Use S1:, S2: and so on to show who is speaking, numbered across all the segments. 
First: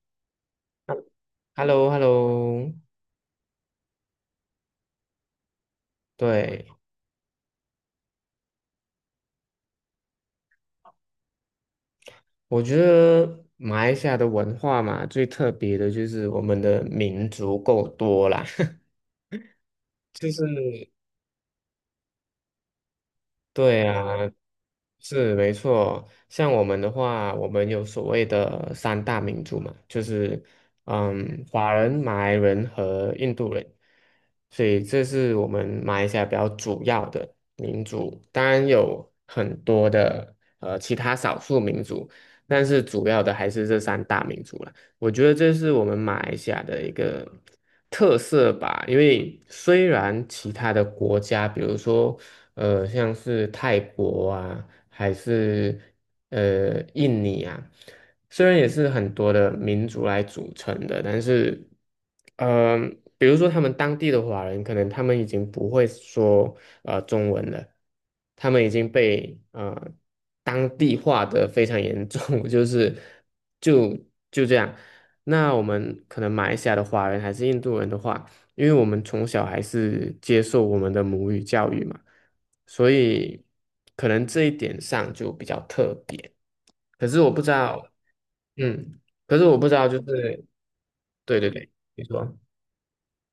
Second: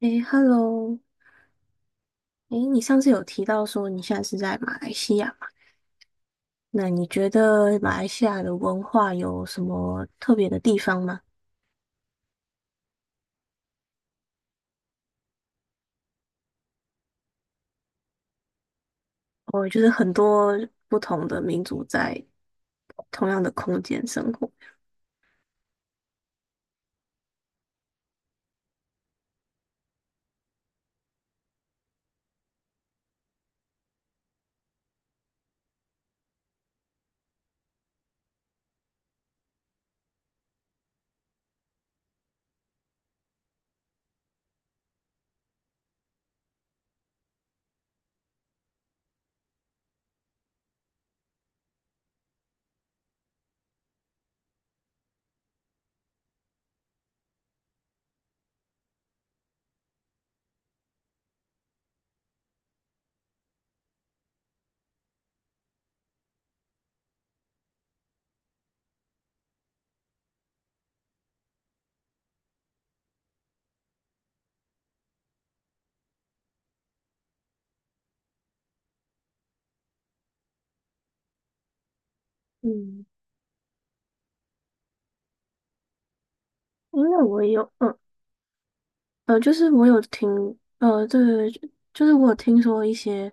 S1: 诶，Hello，
S2: hello hello
S1: 诶，你上次有提到说你现在是在马来西亚嘛？
S2: 对，
S1: 那你觉得马来西亚的文化有什么特别的地方吗？
S2: 我觉得马来西亚的文化嘛，最特别的就是我们的民族够多啦，
S1: 哦，就是很
S2: 就
S1: 多
S2: 是
S1: 不同的民族在同样的空
S2: 对
S1: 间
S2: 啊，
S1: 生活。
S2: 是没错。像我们的话，我们有所谓的三大民族嘛，就是华人、马来人和印度人，所以这是我们马来西亚比较主要的民族。当然有很多的其他少数民族，但是主要的还是这三大民族了。我觉得这是我们马来西亚的一个特色吧，因为虽然其他的国家，比如说，像是泰国啊，还是印尼啊，虽然也是很多的民族来组成的，但是，呃，比如说他们当地的华人，可能他们已经不会说中文了，他们已经被当地化的非常严重，就是就就这样。那我们可能马来西亚的华人还是印度人的话，因为我们从小还是接受我们的母语教育嘛，所
S1: 嗯，
S2: 以可能这一点上就比较特别。
S1: 因
S2: 可是
S1: 为
S2: 我不
S1: 我
S2: 知
S1: 有，
S2: 道，
S1: 嗯，
S2: 嗯，可
S1: 呃，
S2: 是
S1: 就
S2: 我不
S1: 是
S2: 知
S1: 我
S2: 道，就
S1: 有听，
S2: 是
S1: 呃，
S2: 对对
S1: 对，
S2: 对，你
S1: 就是我有
S2: 说，
S1: 听说一些，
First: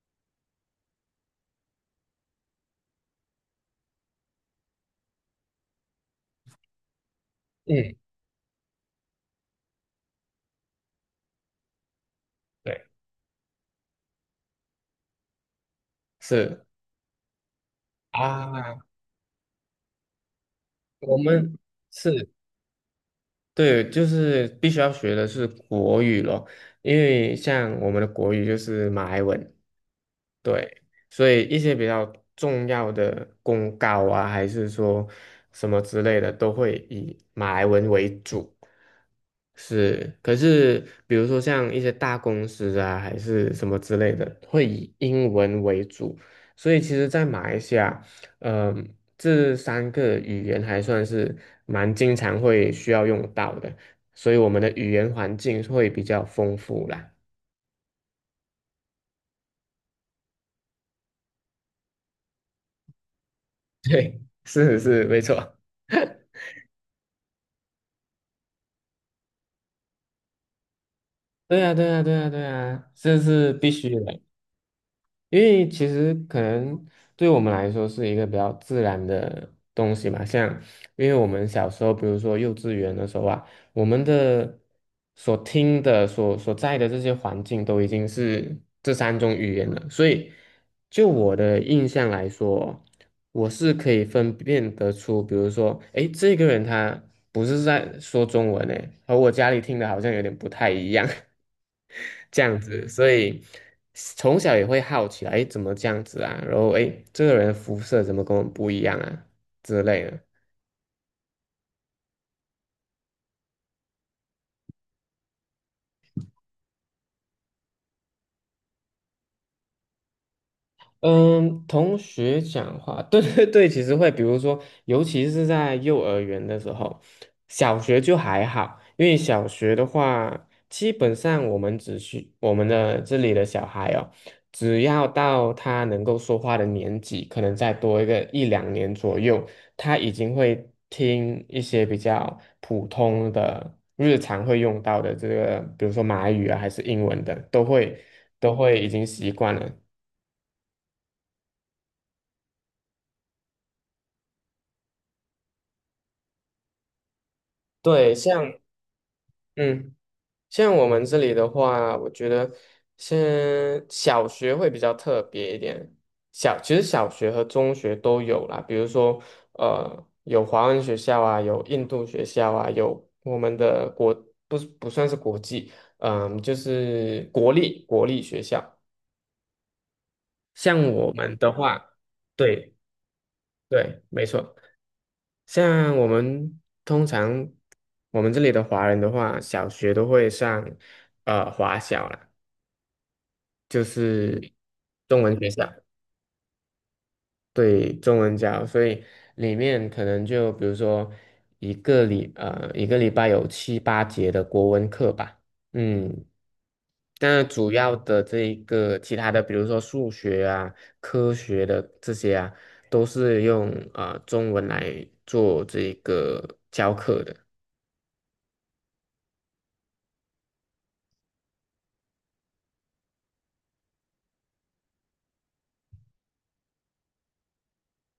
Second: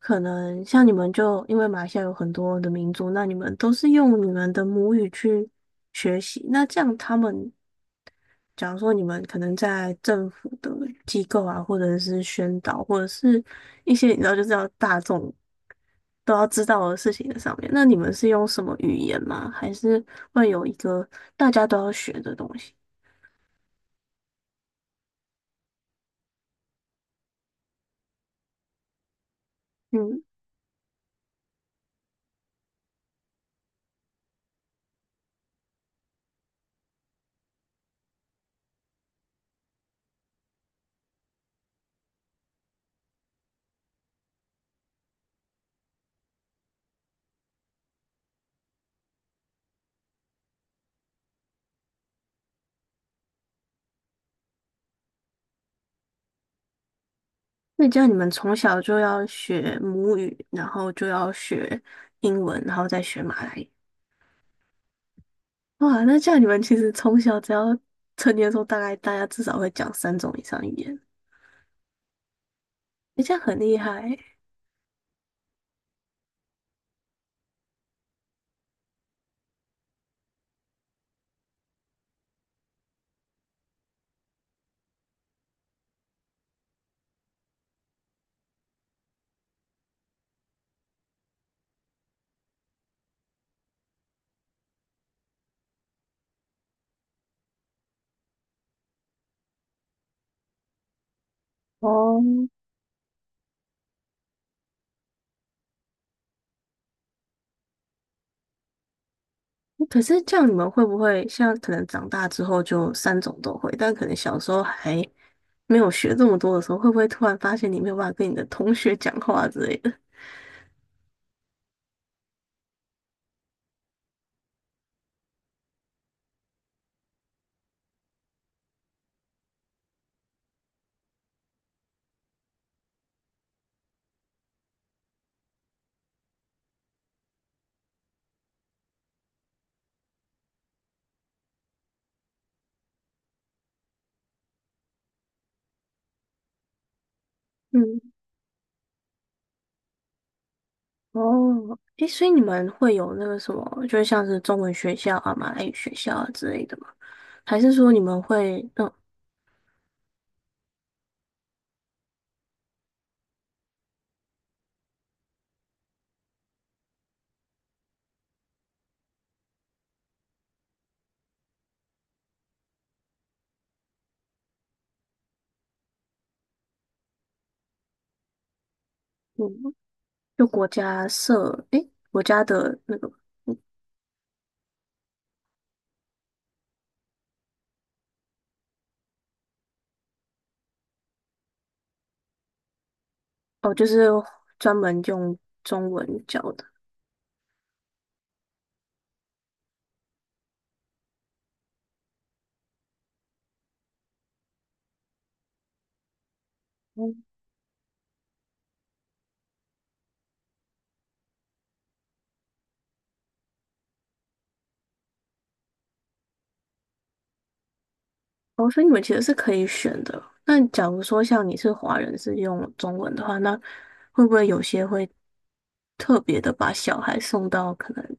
S1: 可能像你们就因为马来西亚有很多的民族，那你们都是用你们的母语去学习，那这样他们
S2: 嗯，
S1: 假如说你们可能在政府的机构啊，或者是宣
S2: 对，
S1: 导，或者是一些你知道就是要大众都要知
S2: 是
S1: 道的事情的上面，那你们是用什么
S2: 啊，
S1: 语言吗？还是会有一个
S2: 我
S1: 大
S2: 们
S1: 家都要学
S2: 是
S1: 的东西？
S2: 对，就是必须要学的是国语咯，因为像我们的国语就是马来文，
S1: 嗯，
S2: 对，所以一些比较重要的公告啊，还是说什么之类的，都会以马来文为主。是，可是比如说像一些大公司啊，还是什么之类的，会以英文为主。所以其实，在马来西亚，嗯、这三个语言还算是蛮经常会需要用到的，所以我们的语言环境会比较丰富啦。
S1: 那这样你们从小就要学母语，然后就要学英文，然后再学马来语。
S2: 是是，没错。
S1: 哇，那这样你们其实从小只要成年的时候，大概大家至少会讲三种以上语言，
S2: 对呀，对呀，对呀，对呀，这
S1: 诶这样
S2: 是
S1: 很
S2: 必
S1: 厉
S2: 须
S1: 害
S2: 的，
S1: 欸
S2: 因为其实可能对我们来说是一个比较自然的东西嘛，因为我们小时候，比如说幼稚园的时候啊，我们的所听的、所在的这些环境都已经是这三种语言了，所以就我的印象来说，我是可以分辨得出，比如说，诶，这个人他不是在说中文诶，和我家里听的好像有点不太一样。
S1: 哦，
S2: 这样子，所以从小也会好奇，哎，怎么这样子啊？然后哎，诶这个人的肤色怎么跟我们不一样啊之
S1: 可
S2: 类
S1: 是
S2: 的。
S1: 这样你们会不会像可能长大之后就三种都会，但可能小时候还没有学这么多的时候，会不会突然发现你没有办法跟你的同学讲话之类的？
S2: 嗯，同学讲话，对对对，其实会，比如说，尤其是在幼儿园的时候，小学就还好，因为小学的话，基本上我们只需我们的这里的小孩哦，只要到他能够说话的年纪，可能再多一个一两年左右，他已经会听一些比较普通的日常会用到的这个，比如说马来语啊，还是英文的，都
S1: 嗯，
S2: 会已经习惯了。
S1: 哦，诶，所以你们会有那个什么，就是像是中文学校啊、马来语学校啊之类的吗？还是说你
S2: 对，
S1: 们会，嗯
S2: 嗯，像我们这里的话，我觉得先小学会比较特别一点。其实小学和中学都有啦，比如说，有华文学校啊，有印度学校啊，有我们的国，不是不算是国际，就是国立学校。
S1: 嗯，就国
S2: 像
S1: 家
S2: 我们的
S1: 设，诶，
S2: 话，
S1: 国家
S2: 对
S1: 的那个，嗯
S2: 对，没错。像我们通常我们这里的华人的话，小学都会上华小啦。
S1: 哦，就
S2: 就
S1: 是
S2: 是
S1: 专门
S2: 中
S1: 用
S2: 文学校，
S1: 中文教的？
S2: 对，中文教，所以里面可能就比如说一个礼拜有七八节的国文课吧，嗯，但主要的这一个其他的，比如说数学啊、科学的这些啊，都是用中文来做这个教课的。
S1: 哦，所以你们其实是可以选的。那假如说像你是华人是用中文的话，那会不会有些会特别的把小孩送到可能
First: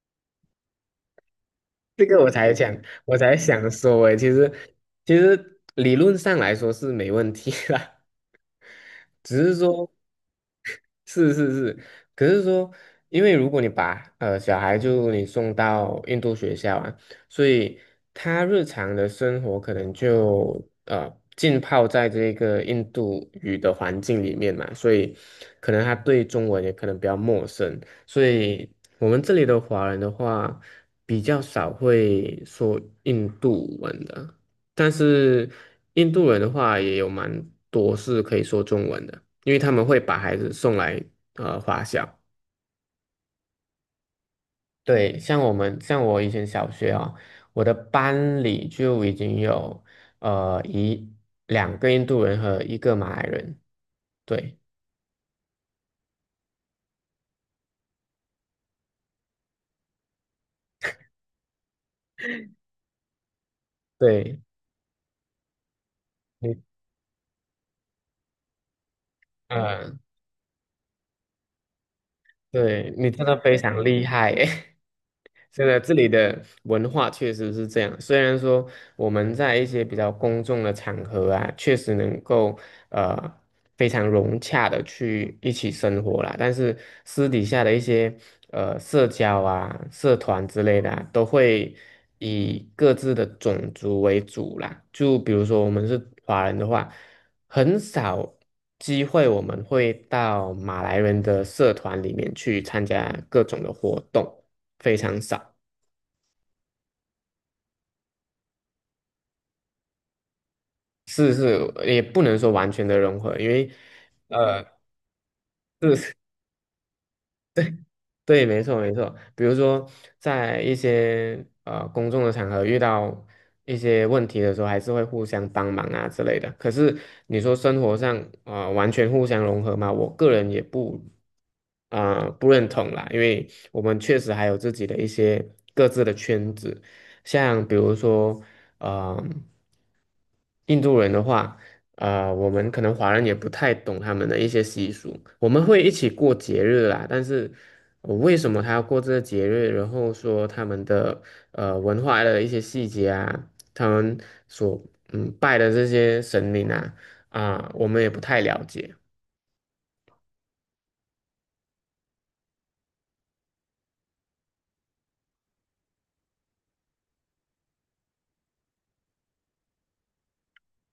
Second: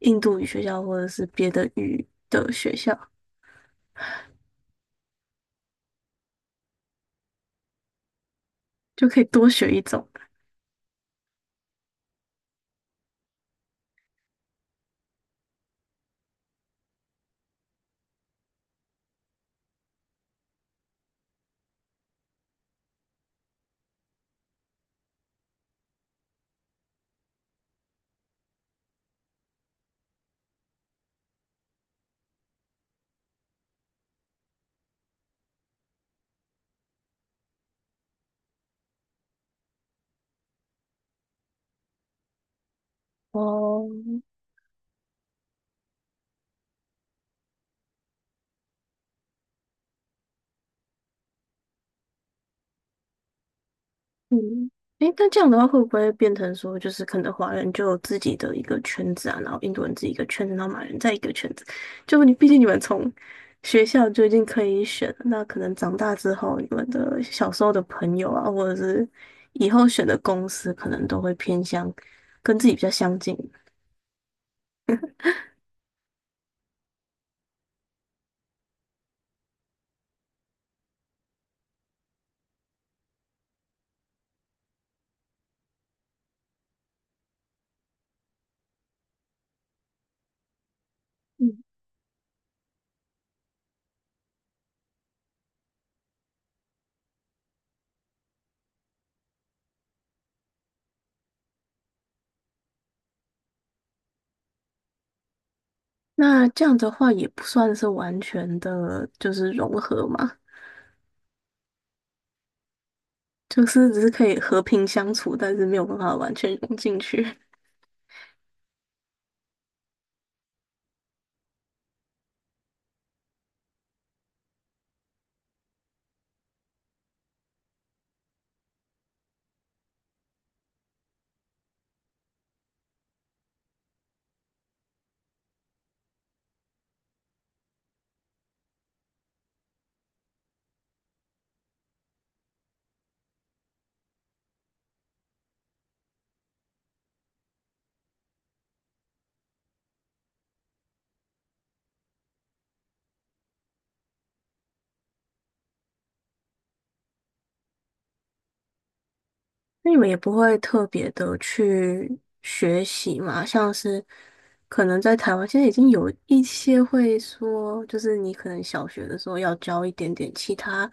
S1: 印度语学校或者是别的
S2: 这
S1: 语
S2: 个我
S1: 的
S2: 才
S1: 学
S2: 想，
S1: 校，
S2: 我才想说诶，其实理论上来说是没问题啦。
S1: 就可以
S2: 只
S1: 多
S2: 是
S1: 学一
S2: 说。
S1: 种？
S2: 是是是，可是说，因为如果你把小孩送到印度学校啊，所以他日常的生活可能就呃浸泡在这个印度语的环境里面嘛，所以可能他对中文也可能比较陌生，所以我们这里的华人的话，比较少会说印度文的。但是印度人的话也有蛮多是可以说中文的，因为他们会把孩子送来华小。
S1: 哦，
S2: 对，像我以前小学啊，我的班里就已经有一两个印度人和一个马来人。
S1: 嗯，
S2: 对
S1: 诶，那这样的话会不会变成说，就是可能华人就有自己的一个圈子啊，然后印度人自己一个圈子，然后马来人在一个圈子，就你毕竟你们从学校就已
S2: 对，
S1: 经可以选了那可能长大之
S2: 你
S1: 后，你们的小时候的朋友啊，或者是以后
S2: 呃，
S1: 选的公司，可能都会偏向跟自己比较
S2: 对，你
S1: 相
S2: 真
S1: 近。
S2: 的非常厉害耶！真的，这里的文化确实是这样。虽然说我们在一些比较公众的场合啊，确实能够呃非常融洽的去一起生活啦，但是私底下的一些社交啊、社团之类的啊都
S1: 嗯，
S2: 会以各自的种族为主啦。就比如说我们是华人的话，很少机会我们会到马来人的社团里面去参加各种的活动，非常少。
S1: 那这样的话也不算是完全的，就是融合嘛，
S2: 是是，也不能说完全的融合，因
S1: 就
S2: 为。
S1: 是只是可以和
S2: 呃。
S1: 平相处，但是没有办法完全融进去。
S2: 对，没错没错。比如说，在一些公众的场合遇到一些问题的时候，还是会互相帮忙啊之类的。可是你说生活上完全互相融合嘛，我个人也不认同啦，因为我们确实还有自己的一些各自的圈子，像比如说呃印度人的话。啊、我们可能华人也不太懂他们的一些习俗，我们会一起过节日啦，但是我为什么他要过这个节日，然后说他们的文化的一些细节啊，他们所拜的这些神灵啊，我们也不太了解。
S1: 那你们也不会特别的去学习嘛？像是可能在台湾现在已经有一些会说，就是你可能小学的时候要教一点点其他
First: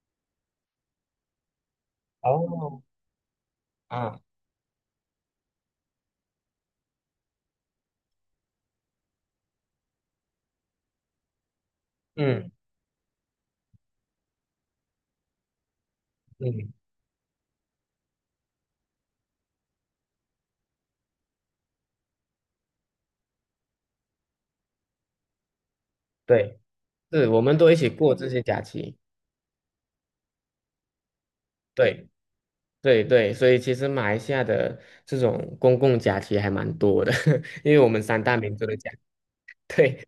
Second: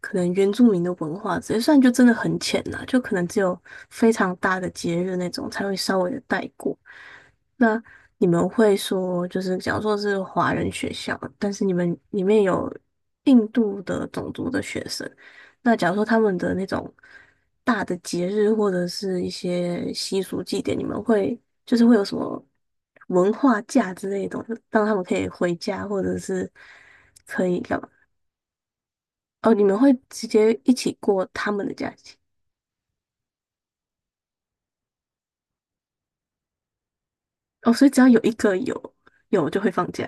S1: 可能原住民的文化之类，虽然就真的很浅
S2: 哦，
S1: 啦，就可能只有非
S2: 啊，
S1: 常大的节日那种才会稍微的带过。那你们会说，就是假如说是华人学校，但是你们里面
S2: 嗯
S1: 有印度的种族的学生。那假如说他们的那
S2: 嗯，
S1: 种大的节日或者是一些习俗祭典，你们会就是会有什么文化假之类的东西，让他们可以回家，或者是
S2: 对，是我
S1: 可
S2: 们
S1: 以
S2: 都一
S1: 干嘛？
S2: 起过这些假期，
S1: 哦，你们会直接一起过他们的假
S2: 对
S1: 期
S2: 对对，所以其实马来西亚的这种公共假期还蛮多的，
S1: 哦，
S2: 因为
S1: 所
S2: 我
S1: 以只
S2: 们
S1: 要有
S2: 三
S1: 一
S2: 大
S1: 个
S2: 民族的假，
S1: 有有就 会放假，
S2: 对，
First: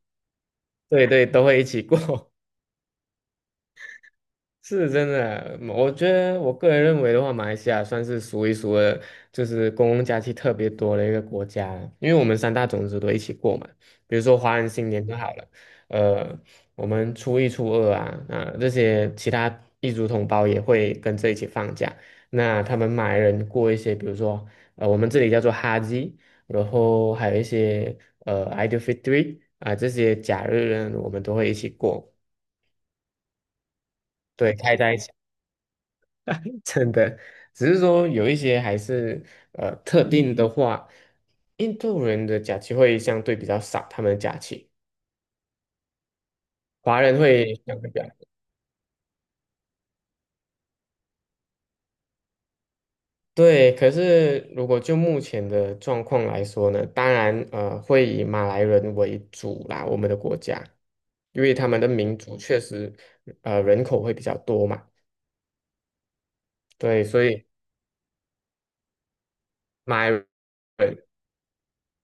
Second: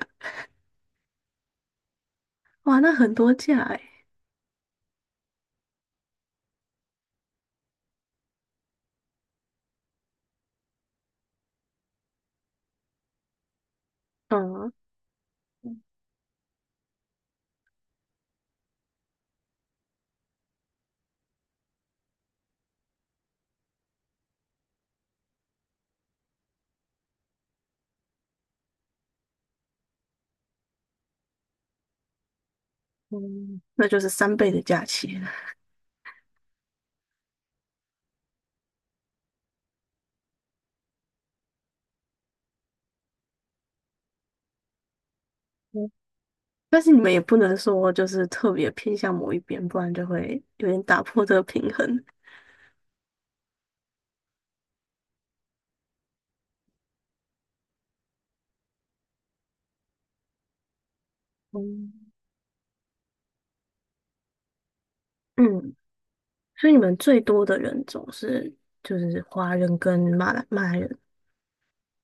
S2: 对对，都会一起过，
S1: 哇，那很多假哎，
S2: 是真的。我觉得我个人认为的话，马来西亚算是数一数二，就是公共假期特别多的一个国家了因为我们三大种族都一起过嘛。比如说华人
S1: 嗯，
S2: 新年就好了，呃，我们初一、初二啊，啊、这些其他异族同胞也会跟着一起放假。那他们马来人过一些，比如说我们这里叫做哈吉，然后还有一些Idul Fitri 啊、这些假日呢，我们都会一起过。
S1: 嗯那就是三倍
S2: 对，
S1: 的
S2: 开
S1: 假
S2: 在一起，
S1: 期了。
S2: 真的，只是说有一些还是特定的话，印度人的假期会相对比较少，他们的假期，
S1: 嗯但是
S2: 华
S1: 你们
S2: 人
S1: 也不
S2: 会
S1: 能
S2: 相对
S1: 说
S2: 比较
S1: 就是特别偏向某一边，不然就会有点打破这个平衡。
S2: 对。可是如果就目前的状况来说呢，当然会以马来人为主啦，我们的国家，因为他们的
S1: 嗯，
S2: 民族确实人口会比较多嘛，
S1: 嗯，所以你们
S2: 对，
S1: 最
S2: 所
S1: 多
S2: 以
S1: 的人种是就是华人跟
S2: 马来
S1: 马来人
S2: 人。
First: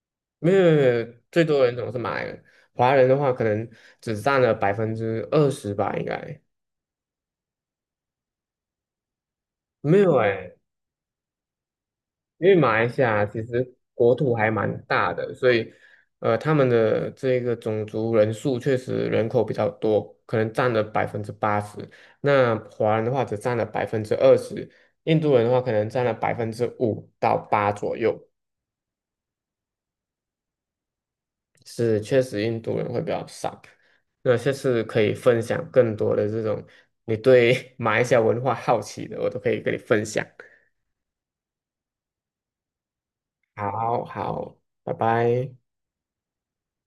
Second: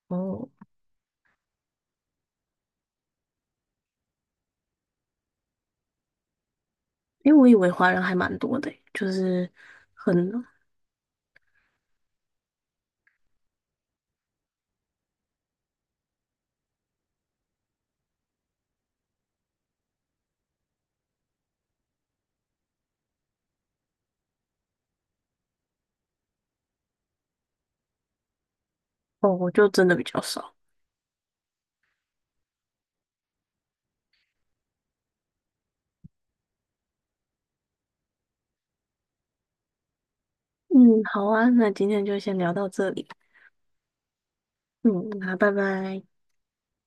S1: 哦，
S2: 没有没有，没有，最多人总是马来人，华人的话可能只占了百分之二十吧，应该
S1: 因为我以为华人还蛮多的欸就是
S2: 没有
S1: 很
S2: 哎、因为马来西亚其实国土还蛮大的，所以他们的这个种族人数确实人口比较多，可能占了80%。那华人的话只占了百分之二十，印度人的话可能占了5%到8%左右。
S1: 哦，我就真的比较少。
S2: 是确实印度人会比较少。那下次可以分享更多的这种你对 马来西亚文化好奇的，我都可以跟你分享。
S1: 嗯，好啊，那今天就先聊到这里。
S2: 好好，拜
S1: 嗯，那拜
S2: 拜。
S1: 拜。